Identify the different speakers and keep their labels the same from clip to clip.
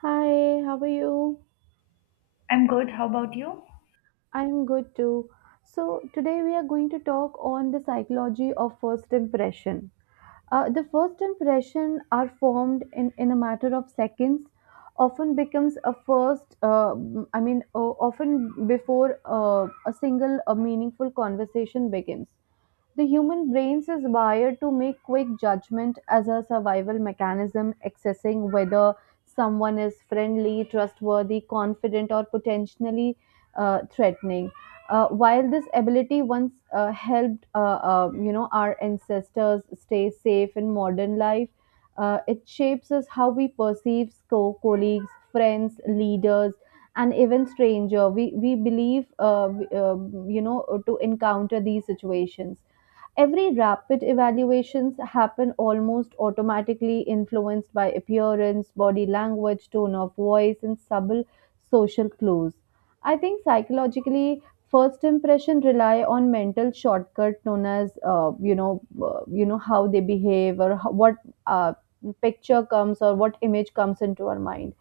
Speaker 1: Hi, how are you?
Speaker 2: I'm good. How about you?
Speaker 1: I'm good too. So, today we are going to talk on the psychology of first impression. The first impression are formed in a matter of seconds, often becomes a first, often before a single meaningful conversation begins. The human brains is wired to make quick judgment as a survival mechanism, accessing whether someone is friendly, trustworthy, confident, or potentially threatening. While this ability once helped, our ancestors stay safe in modern life, it shapes us how we perceive colleagues, friends, leaders, and even stranger. We believe, to encounter these situations. Every rapid evaluations happen almost automatically, influenced by appearance, body language, tone of voice, and subtle social clues. I think psychologically, first impression rely on mental shortcut known as how they behave or how, what uh, picture comes or what image comes into our mind.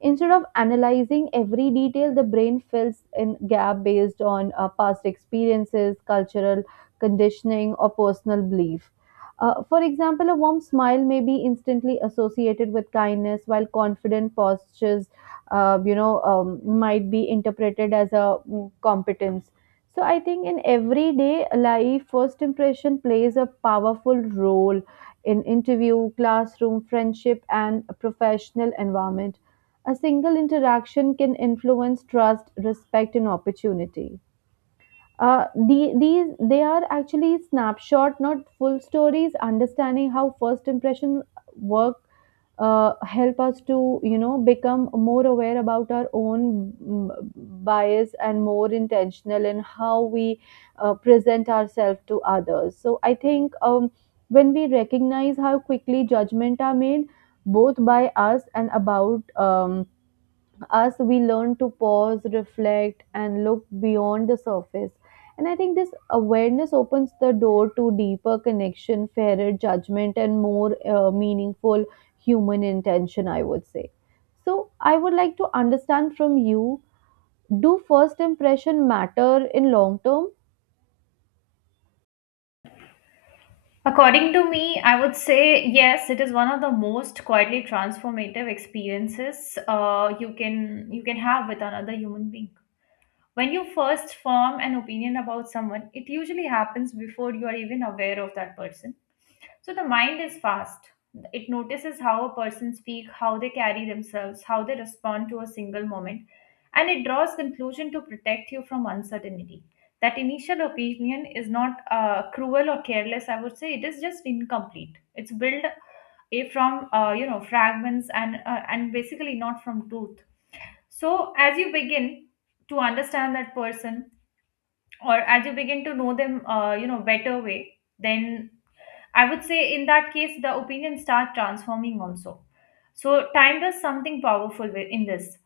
Speaker 1: Instead of analyzing every detail, the brain fills in gap based on past experiences, cultural conditioning, or personal belief. For example, a warm smile may be instantly associated with kindness, while confident postures, might be interpreted as a competence. So I think in everyday life, first impression plays a powerful role in interview, classroom, friendship, and professional environment. A single interaction can influence trust, respect, and opportunity. These they are actually snapshot, not full stories. Understanding how first impression work help us to become more aware about our own bias and more intentional in how we present ourselves to others. So I think when we recognize how quickly judgment are made, both by us and about. Us, we learn to pause reflect and look beyond the surface, and I think this awareness opens the door to deeper connection fairer judgment and more meaningful human intention I would say. So I would like to understand from you, do first impression matter in long term?
Speaker 2: According to me, I would say yes, it is one of the most quietly transformative experiences you can have with another human being. When you first form an opinion about someone, it usually happens before you are even aware of that person. So the mind is fast. It notices how a person speaks, how they carry themselves, how they respond to a single moment, and it draws conclusion to protect you from uncertainty. That initial opinion is not cruel or careless. I would say it is just incomplete. It's built from you know fragments and basically not from truth. So as you begin to understand that person, or as you begin to know them, you know better way, then I would say in that case, the opinion start transforming also. So time does something powerful in this.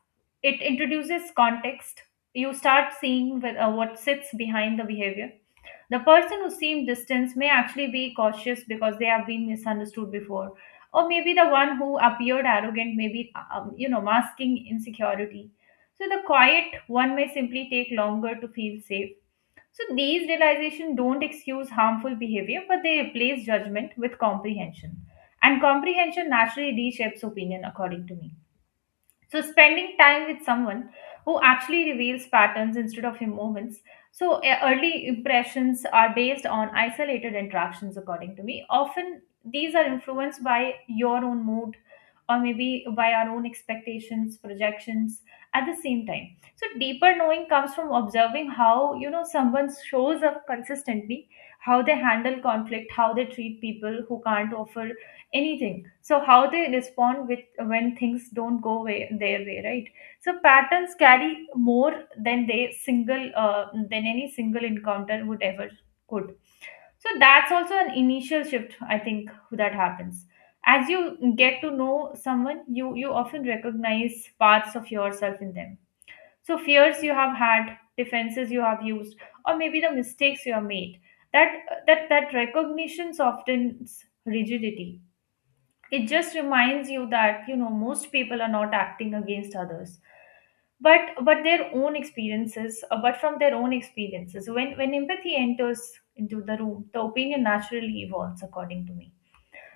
Speaker 2: It introduces context. You start seeing with, what sits behind the behavior. The person who seemed distant may actually be cautious because they have been misunderstood before, or maybe the one who appeared arrogant, maybe you know masking insecurity. So the quiet one may simply take longer to feel safe. So these realizations don't excuse harmful behavior, but they replace judgment with comprehension. And comprehension naturally reshapes opinion, according to me. So spending time with someone who actually reveals patterns instead of moments. So, early impressions are based on isolated interactions, according to me. Often, these are influenced by your own mood or maybe by our own expectations, projections at the same time. So deeper knowing comes from observing how, you know, someone shows up consistently, how they handle conflict, how they treat people who can't offer anything. So how they respond with when things don't go way, their way, right? So patterns carry more than they single than any single encounter would ever could. So that's also an initial shift, I think, that happens. As you get to know someone, you often recognize parts of yourself in them. So fears you have had, defenses you have used, or maybe the mistakes you have made, that that recognitions often rigidity. It just reminds you that, you know, most people are not acting against others, but their own experiences but from their own experiences. When empathy enters into the room, the opinion naturally evolves, according to me.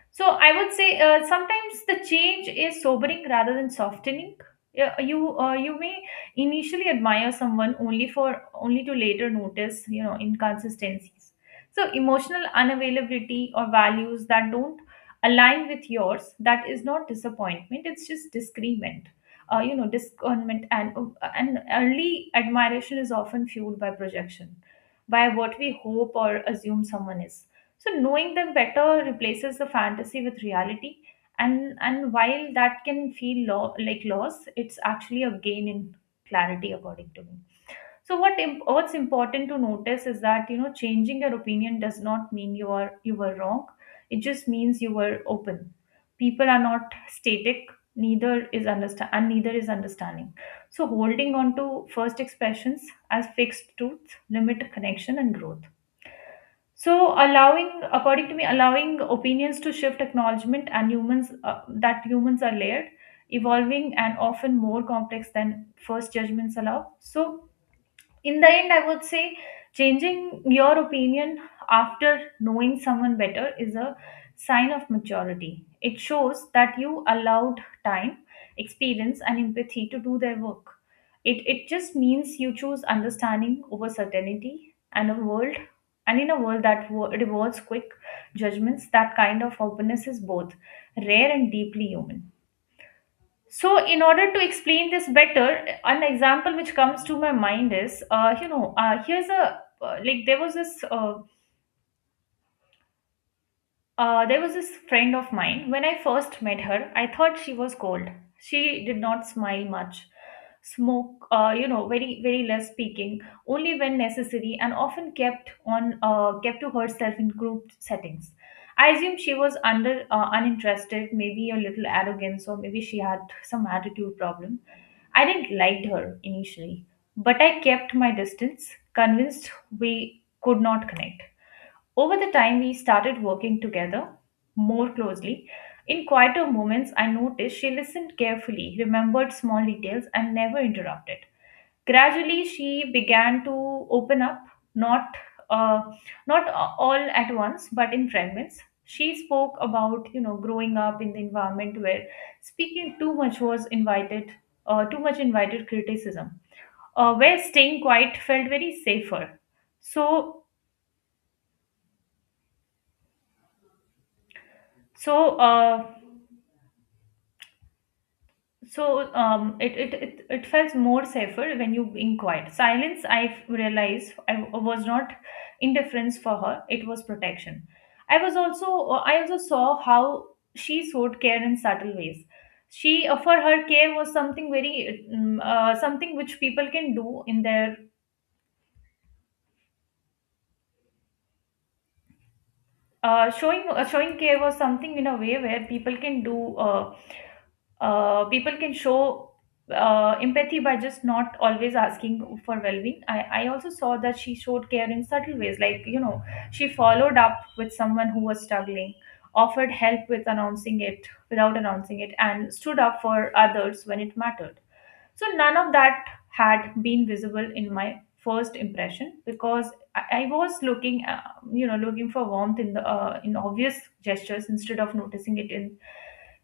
Speaker 2: So I would say sometimes the change is sobering rather than softening. Yeah. You may initially admire someone only to later notice, you know, inconsistencies. So emotional unavailability or values that don't align with yours, that is not disappointment. It's just disagreement. You know, discernment. And and early admiration is often fueled by projection, by what we hope or assume someone is. So knowing them better replaces the fantasy with reality, and while that can feel like loss, it's actually a gain in clarity, according to me. So what's important to notice is that, you know, changing your opinion does not mean you were wrong. It just means you were open. People are not static. Neither is understand and neither is understanding. So holding on to first expressions as fixed truth limit connection and growth. So allowing, according to me, allowing opinions to shift acknowledgement and humans that humans are layered, evolving, and often more complex than first judgments allow. So in the end, I would say changing your opinion after knowing someone better is a sign of maturity. It shows that you allowed time, experience, and empathy to do their work. It just means you choose understanding over certainty. And a world and in a world that rewards quick judgments, that kind of openness is both rare and deeply human. So, in order to explain this better, an example which comes to my mind is, you know, here's a like there was this friend of mine. When I first met her, I thought she was cold. She did not smile much, smoke, you know, very less speaking, only when necessary, and often kept to herself in group settings. I assumed she was under uninterested, maybe a little arrogance, or maybe she had some attitude problem. I didn't like her initially, but I kept my distance, convinced we could not connect. Over the time, we started working together more closely. In quieter moments, I noticed she listened carefully, remembered small details, and never interrupted. Gradually, she began to open up, not uh, all at once, but in fragments. She spoke about, you know, growing up in the environment where speaking too much invited criticism, where staying quiet felt very safer. So so. Uh, it felt more safer when you being quiet. Silence, I realized, I was not indifference for her. It was protection. I also saw how she showed care in subtle ways. She for her care was something very mm, something which people can do in their showing showing care was something in a way where people can do people can show empathy by just not always asking for well-being. I also saw that she showed care in subtle ways, like, you know, she followed up with someone who was struggling, offered help without announcing it, and stood up for others when it mattered. So none of that had been visible in my first impression because I was looking, you know, looking for warmth in the in obvious gestures instead of noticing it in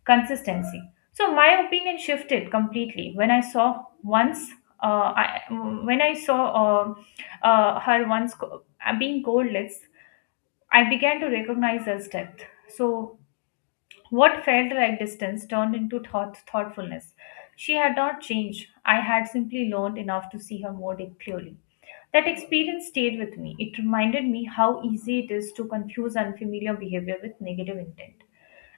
Speaker 2: consistency. So my opinion shifted completely when I saw once. I, when I saw her once being cold lips, I began to recognize her depth. So what felt like distance turned into thoughtfulness. She had not changed. I had simply learned enough to see her more clearly. That experience stayed with me. It reminded me how easy it is to confuse unfamiliar behavior with negative intent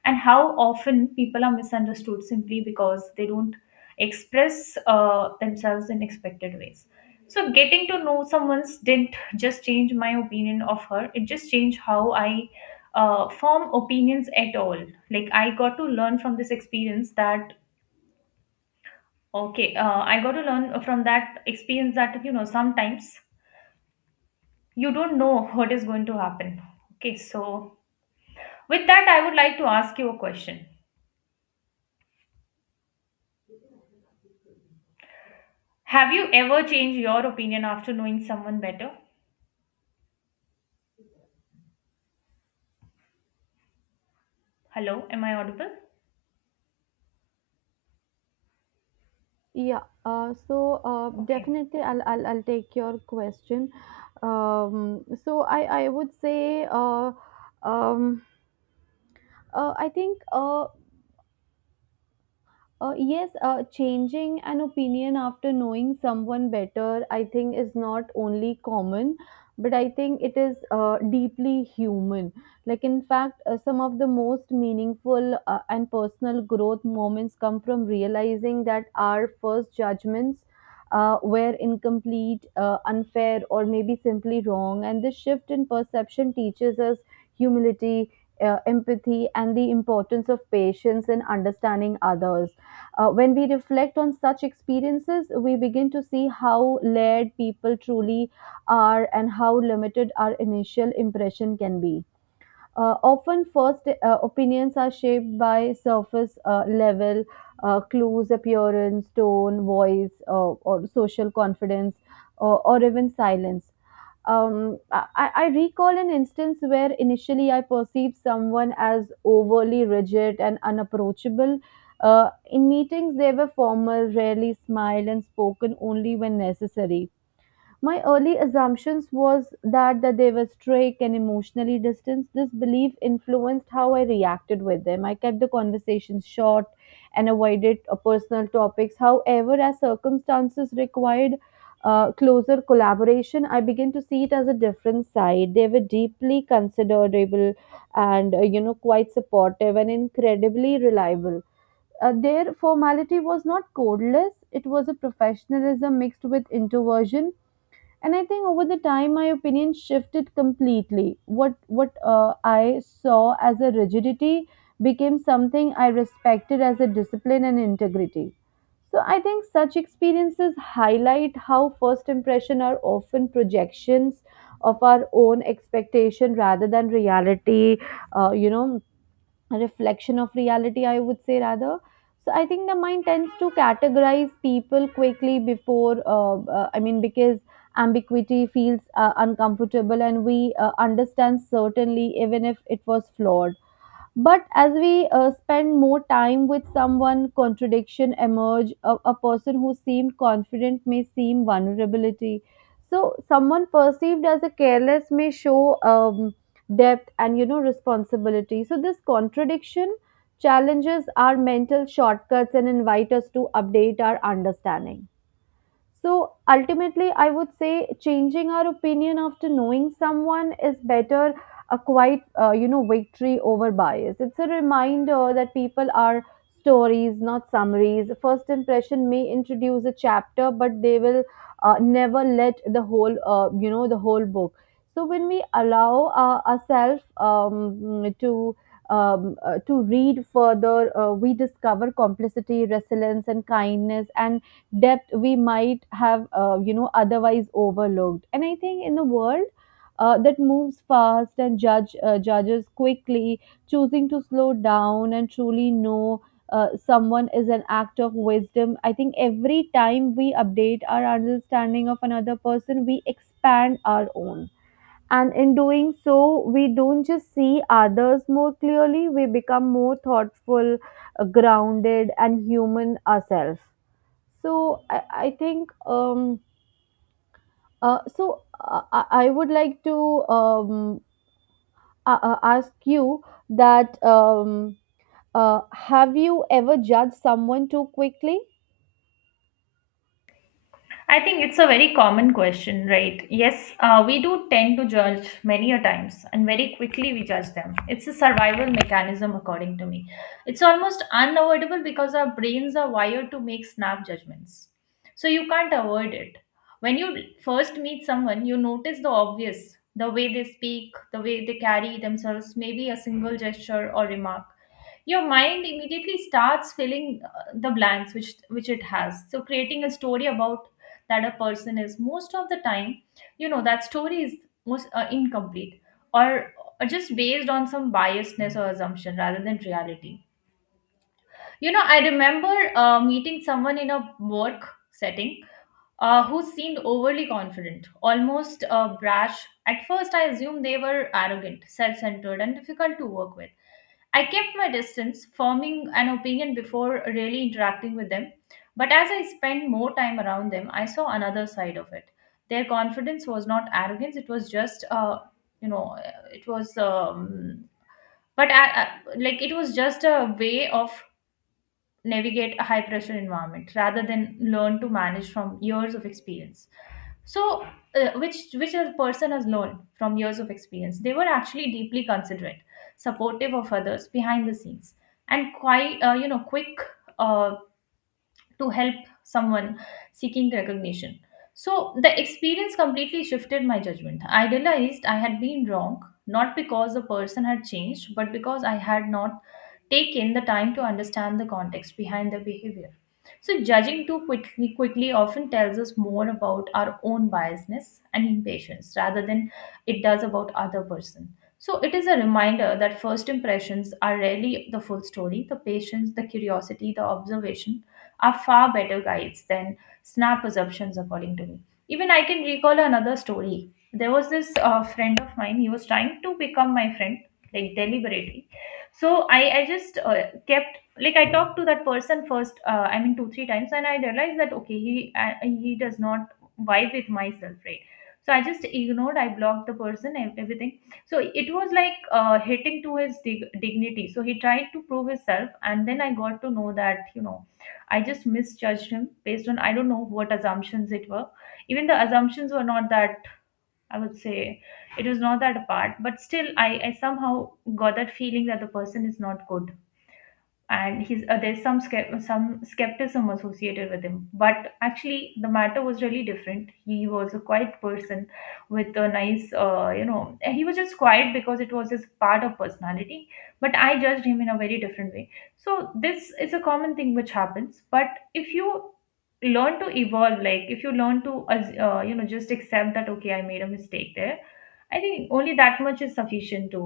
Speaker 2: and how often people are misunderstood simply because they don't express themselves in expected ways. So getting to know someone's didn't just change my opinion of her, it just changed how I form opinions at all. Like I got to learn from this experience that okay I got to learn from that experience that, you know, sometimes you don't know what is going to happen. Okay, so with that I would like to ask you a question. Have you ever changed your opinion after knowing someone better? Hello, am I audible?
Speaker 1: Yeah, so
Speaker 2: Okay.
Speaker 1: definitely I'll take your question. Um, so I would say uh, um, I think yes, changing an opinion after knowing someone better, I think, is not only common, but I think it is deeply human. Like, in fact, some of the most meaningful and personal growth moments come from realizing that our first judgments were incomplete, unfair, or maybe simply wrong. And this shift in perception teaches us humility, empathy, and the importance of patience in understanding others. Uh, when we reflect on such experiences, we begin to see how layered people truly are and how limited our initial impression can be. Often, first opinions are shaped by surface level clues, appearance, tone, voice, or social confidence, or even silence. I recall an instance where initially I perceived someone as overly rigid and unapproachable. In meetings, they were formal, rarely smiled, and spoken only when necessary. My early assumptions was that they were strict and emotionally distant. This belief influenced how I reacted with them. I kept the conversations short and avoided personal topics. However, as circumstances required closer collaboration, I began to see it as a different side. They were deeply considerable and quite supportive and incredibly reliable. Their formality was not codeless; it was a professionalism mixed with introversion. And I think over the time my opinion shifted completely. What I saw as a rigidity became something I respected as a discipline and integrity. So I think such experiences highlight how first impression are often projections of our own expectation rather than reality, a reflection of reality I would say rather. So I think the mind tends to categorize people quickly before, I mean because ambiguity feels uncomfortable and we understand certainly even if it was flawed. But as we spend more time with someone, contradiction emerge. A person who seemed confident may seem vulnerability. So someone perceived as a careless may show depth and responsibility. So this contradiction challenges our mental shortcuts and invite us to update our understanding. So ultimately, I would say changing our opinion after knowing someone is better a quite, victory over bias. It's a reminder that people are stories, not summaries. First impression may introduce a chapter, but they will never let the whole, the whole book. So when we allow ourselves to to read further, we discover complicity, resilience, and kindness, and depth we might have otherwise overlooked. And I think in a world that moves fast and judges quickly, choosing to slow down and truly know someone is an act of wisdom. I think every time we update our understanding of another person we expand our own, and in doing so we don't just see others more clearly, we become more thoughtful, grounded and human ourselves. So I think, I would like to um, ask you that have you ever judged someone too quickly?
Speaker 2: I think it's a very common question, right? Yes, we do tend to judge many a times, and very quickly we judge them. It's a survival mechanism, according to me. It's almost unavoidable because our brains are wired to make snap judgments. So you can't avoid it. When you first meet someone, you notice the obvious, the way they speak, the way they carry themselves, maybe a single gesture or remark. Your mind immediately starts filling the blanks which it has, so creating a story about that a person is. Most of the time, you know, that story is most incomplete, or, or just based on some biasness or assumption rather than reality. You know, I remember meeting someone in a work setting who seemed overly confident, almost brash. At first I assumed they were arrogant, self-centered, and difficult to work with. I kept my distance, forming an opinion before really interacting with them. But as I spent more time around them, I saw another side of it. Their confidence was not arrogance, it was just, you know, it was, but I, like it was just a way of navigate a high pressure environment rather than learn to manage from years of experience. So which a person has learned from years of experience. They were actually deeply considerate, supportive of others behind the scenes, and quite, you know, quick uh, to help someone seeking recognition. So the experience completely shifted my judgment. I realized I had been wrong, not because the person had changed, but because I had not taken the time to understand the context behind the behavior. So judging too quickly quickly often tells us more about our own biasness and impatience rather than it does about other person. So it is a reminder that first impressions are rarely the full story. The patience, the curiosity, the observation are far better guides than snap assumptions, according to me. Even I can recall another story. There was this friend of mine, he was trying to become my friend, like deliberately. So I just kept, like, I talked to that person first, two, three times, and I realized that, okay, he does not vibe with myself, right? So I just ignored, I blocked the person and everything. So it was like hitting to his dignity. So he tried to prove himself, and then I got to know that I just misjudged him based on I don't know what assumptions it were. Even the assumptions were not that, I would say, it was not that apart, but still I somehow got that feeling that the person is not good, and he's there's some some skepticism associated with him, but actually the matter was really different. He was a quiet person with a nice he was just quiet because it was his part of personality, but I judged him in a very different way. So this is a common thing which happens, but if you learn to evolve, like if you learn to just accept that, okay, I made a mistake there, I think only that much is sufficient to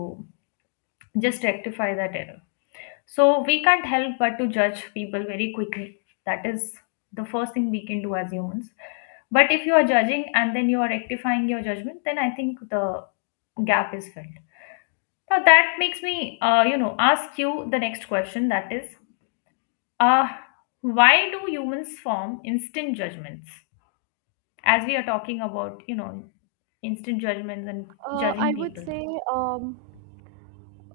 Speaker 2: just rectify that error. So we can't help but to judge people very quickly. That is the first thing we can do as humans. But if you are judging and then you are rectifying your judgment, then I think the gap is filled. Now that makes me, ask you the next question. That is, uh, why do humans form instant judgments? As we are talking about, you know, instant judgments and
Speaker 1: I
Speaker 2: judging
Speaker 1: would
Speaker 2: people.
Speaker 1: say um,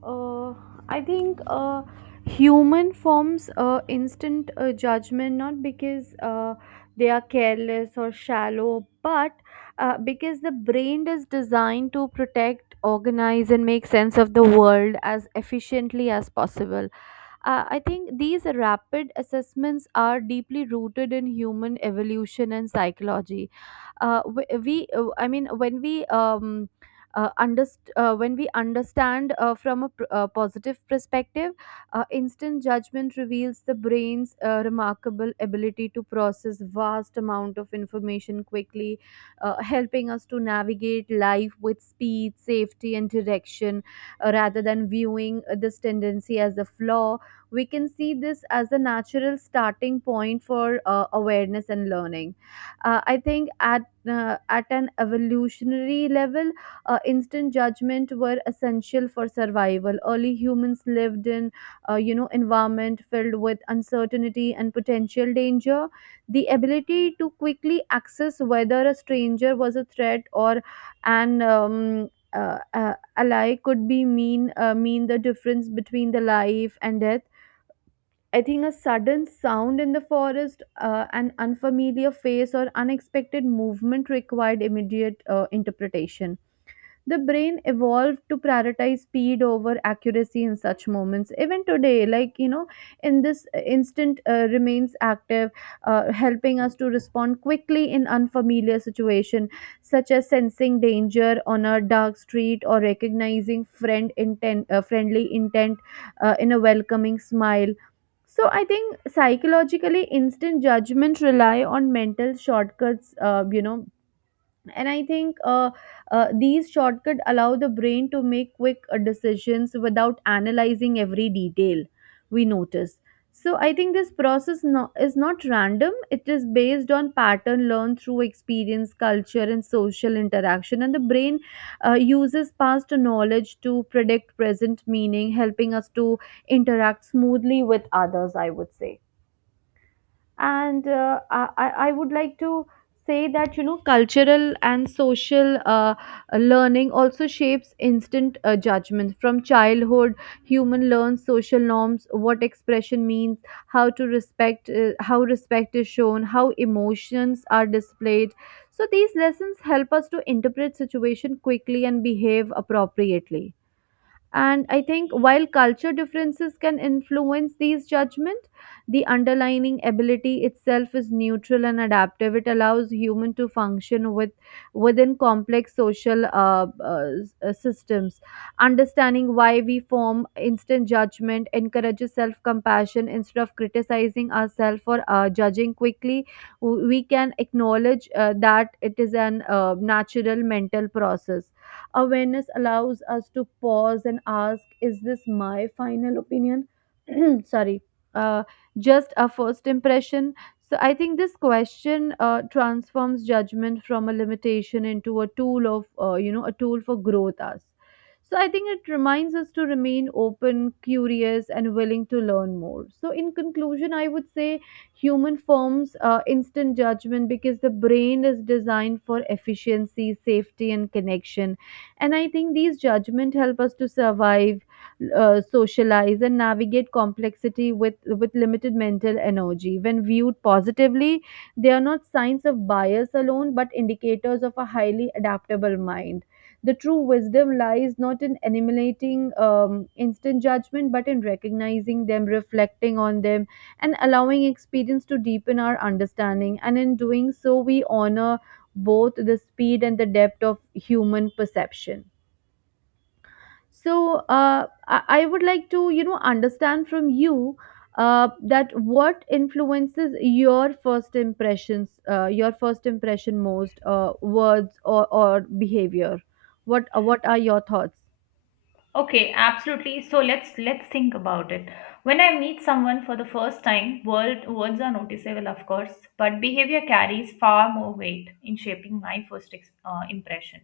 Speaker 1: Uh, I think human forms instant judgment not because they are careless or shallow, but because the brain is designed to protect, organize, and make sense of the world as efficiently as possible. I think these rapid assessments are deeply rooted in human evolution and psychology. W- we I mean when we when we understand from a positive perspective, instant judgment reveals the brain's remarkable ability to process vast amount of information quickly, helping us to navigate life with speed, safety, and direction. Rather than viewing this tendency as a flaw, we can see this as a natural starting point for awareness and learning. I think at, at an evolutionary level, instant judgment were essential for survival. Early humans lived in, environment filled with uncertainty and potential danger. The ability to quickly access whether a stranger was a threat or an ally could be mean the difference between the life and death. I think a sudden sound in the forest, an unfamiliar face, or unexpected movement required immediate interpretation. The brain evolved to prioritize speed over accuracy in such moments. Even today, in this instant remains active, helping us to respond quickly in unfamiliar situation, such as sensing danger on a dark street or recognizing friendly intent in a welcoming smile. So I think psychologically, instant judgment rely on mental shortcuts. You know, and I think These shortcuts allow the brain to make quick decisions without analyzing every detail we notice. So I think this process is not random, it is based on pattern learned through experience culture and social interaction, and the brain uses past knowledge to predict present meaning helping us to interact smoothly with others I would say. And uh, I, I I would like to say that cultural and social learning also shapes instant judgment. From childhood human learns social norms, what expression means, how respect is shown, how emotions are displayed. So these lessons help us to interpret situation quickly and behave appropriately. And I think while culture differences can influence these judgments, the underlying ability itself is neutral and adaptive. It allows human to function with within complex social systems. Understanding why we form instant judgment encourages self-compassion instead of criticizing ourselves or judging quickly. We can acknowledge that it is an natural mental process. Awareness allows us to pause and ask, is this my final opinion? Sorry, uh, just a first impression. So I think this question transforms judgment from a limitation into a tool of, a tool for growth us. So I think it reminds us to remain open, curious, and willing to learn more. So in conclusion, I would say human forms instant judgment because the brain is designed for efficiency, safety, and connection. And I think these judgment help us to survive, socialize and navigate complexity with limited mental energy. When viewed positively they are not signs of bias alone but indicators of a highly adaptable mind. The true wisdom lies not in eliminating instant judgment but in recognizing them, reflecting on them and allowing experience to deepen our understanding. And in doing so we honor both the speed and the depth of human perception. So I would like to, understand from you that what influences your first impressions, your first impression most, words or behavior. What are your thoughts?
Speaker 2: Okay, absolutely. So let's think about it. When I meet someone for the first time, word, words are noticeable, of course, but behavior carries far more weight in shaping my first impression.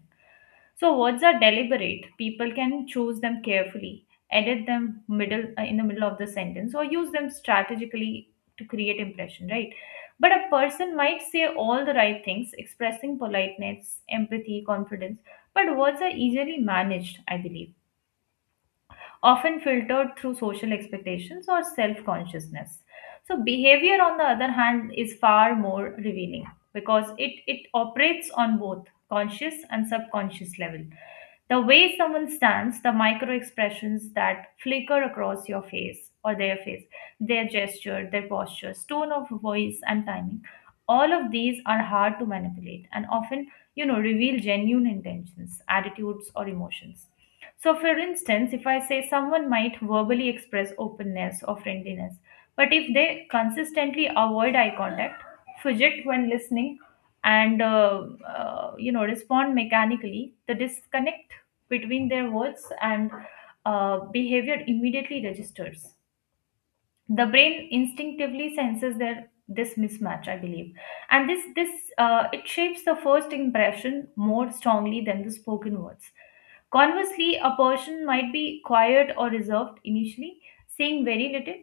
Speaker 2: So words are deliberate. People can choose them carefully, edit them middle in the middle of the sentence, or use them strategically to create impression, right? But a person might say all the right things, expressing politeness, empathy, confidence, but words are easily managed, I believe, often filtered through social expectations or self consciousness. So behavior, on the other hand, is far more revealing because it operates on both conscious and subconscious level. The way someone stands, the micro expressions that flicker across your face or their face, their gesture, their postures, tone of voice, and timing, all of these are hard to manipulate and often, you know, reveal genuine intentions, attitudes, or emotions. So, for instance, if I say someone might verbally express openness or friendliness, but if they consistently avoid eye contact, fidget when listening, and respond mechanically, the disconnect between their words and behavior immediately registers. The brain instinctively senses their this mismatch, I believe, and this it shapes the first impression more strongly than the spoken words. Conversely, a person might be quiet or reserved initially, saying very little,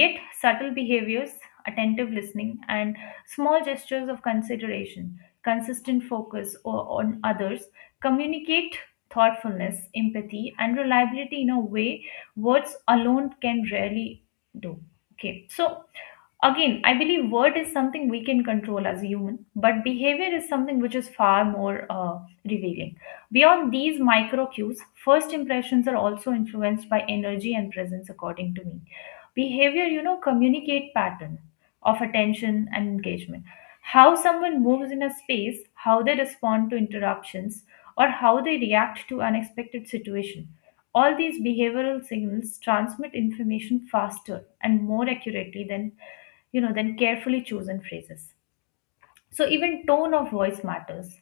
Speaker 2: yet subtle behaviors, attentive listening, and small gestures of consideration, consistent focus on others, communicate thoughtfulness, empathy, and reliability in a way words alone can rarely do. Okay, so again, I believe word is something we can control as a human, but behavior is something which is far more revealing. Beyond these micro cues, first impressions are also influenced by energy and presence, according to me. Behavior, you know, communicate pattern of attention and engagement, how someone moves in a space, how they respond to interruptions, or how they react to unexpected situation. All these behavioral signals transmit information faster and more accurately than, you know, than carefully chosen phrases. So even tone of voice matters.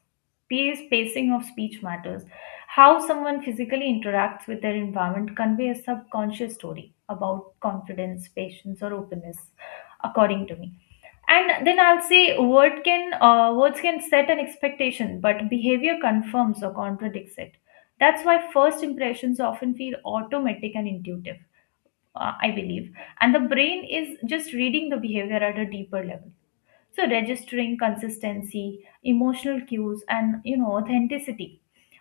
Speaker 2: Pace, pacing of speech matters. How someone physically interacts with their environment convey a subconscious story about confidence, patience, or openness, according to me. And then I'll say words can set an expectation, but behavior confirms or contradicts it. That's why first impressions often feel automatic and intuitive, I believe. And the brain is just reading the behavior at a deeper level, so registering consistency, emotional cues, and, you know, authenticity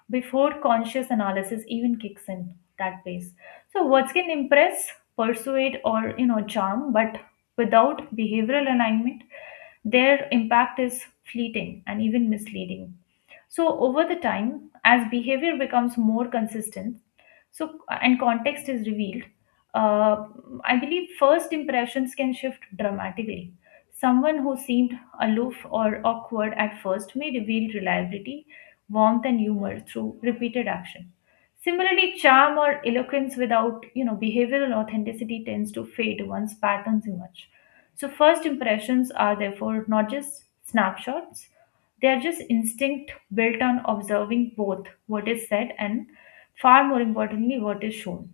Speaker 2: before conscious analysis even kicks in, that phase. So words can impress, persuade, or, you know, charm, but without behavioral alignment, their impact is fleeting and even misleading. So over the time, as behavior becomes more consistent, so and context is revealed, uh, I believe first impressions can shift dramatically. Someone who seemed aloof or awkward at first may reveal reliability, warmth, and humor through repeated action. Similarly, charm or eloquence without, you know, behavioral authenticity tends to fade once patterns emerge. So first impressions are therefore not just snapshots, they are just instinct built on observing both what is said and, far more importantly, what is shown.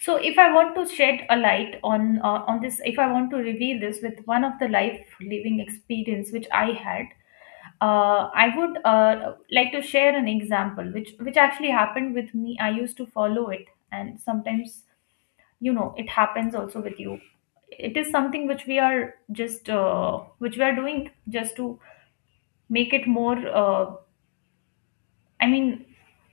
Speaker 2: So if I want to shed a light on this, if I want to reveal this with one of the life living experience which I had, I would like to share an example which actually happened with me. I used to follow it, and sometimes, you know, it happens also with you. It is something which we are just which we are doing just to make it more, uh, I mean,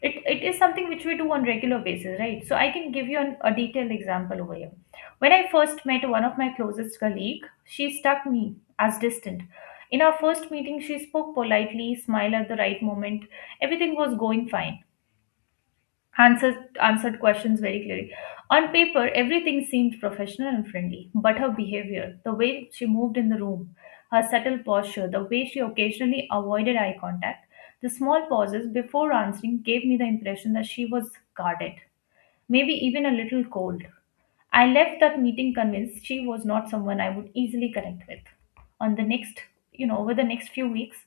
Speaker 2: it is something which we do on regular basis, right? So I can give you a detailed example over here. When I first met one of my closest colleague, she struck me as distant. In our first meeting, she spoke politely, smiled at the right moment. Everything was going fine. Answered questions very clearly. On paper, everything seemed professional and friendly, but her behavior, the way she moved in the room, her subtle posture, the way she occasionally avoided eye contact, the small pauses before answering gave me the impression that she was guarded, maybe even a little cold. I left that meeting convinced she was not someone I would easily connect with. On the next, you know, over the next few weeks,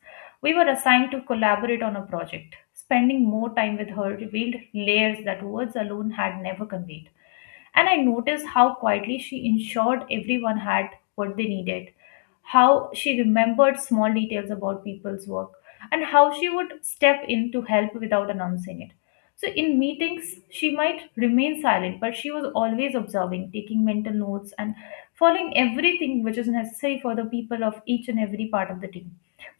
Speaker 2: we were assigned to collaborate on a project. Spending more time with her revealed layers that words alone had never conveyed. And I noticed how quietly she ensured everyone had what they needed, how she remembered small details about people's work, and how she would step in to help without announcing it. So in meetings, she might remain silent, but she was always observing, taking mental notes, and following everything which is necessary for the people of each and every part of the team.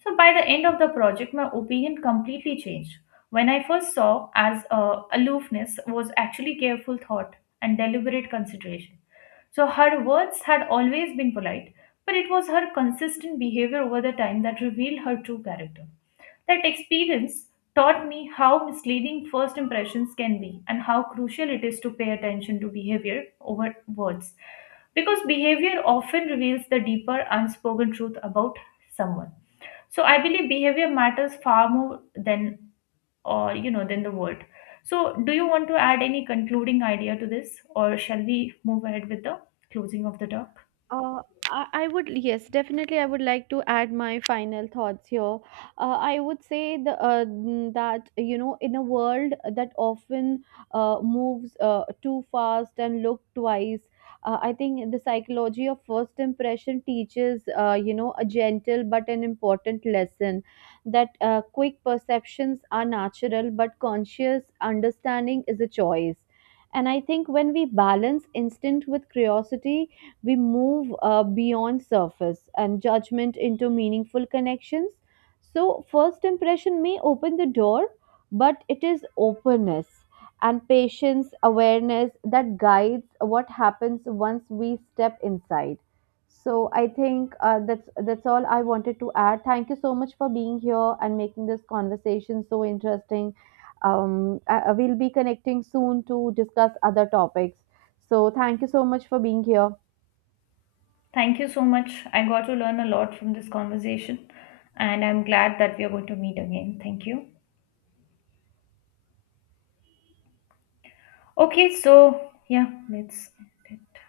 Speaker 2: So by the end of the project, my opinion completely changed. When I first saw as aloofness was actually careful thought and deliberate consideration. So her words had always been polite, but it was her consistent behavior over the time that revealed her true character. That experience taught me how misleading first impressions can be and how crucial it is to pay attention to behavior over words, because behavior often reveals the deeper unspoken truth about someone. So I believe behavior matters far more than, or, you know, than the world. So do you want to add any concluding idea to this, or shall we move ahead with the closing of the talk?
Speaker 1: Uh, I would, yes, definitely. I would like to add my final thoughts here. I would say the, that, in a world that often moves too fast and look twice, I think the psychology of first impression teaches, a gentle but an important lesson that quick perceptions are natural, but conscious understanding is a choice. And I think when we balance instinct with curiosity, we move beyond surface and judgment into meaningful connections. So first impression may open the door but it is openness and patience awareness that guides what happens once we step inside. So I think that's all I wanted to add. Thank you so much for being here and making this conversation so interesting. I will be connecting soon to discuss other topics. So thank you so much for being here.
Speaker 2: Thank you so much, I got to learn a lot from this conversation, and I'm glad that we are going to meet again. Thank you. Okay, so yeah, let's end it.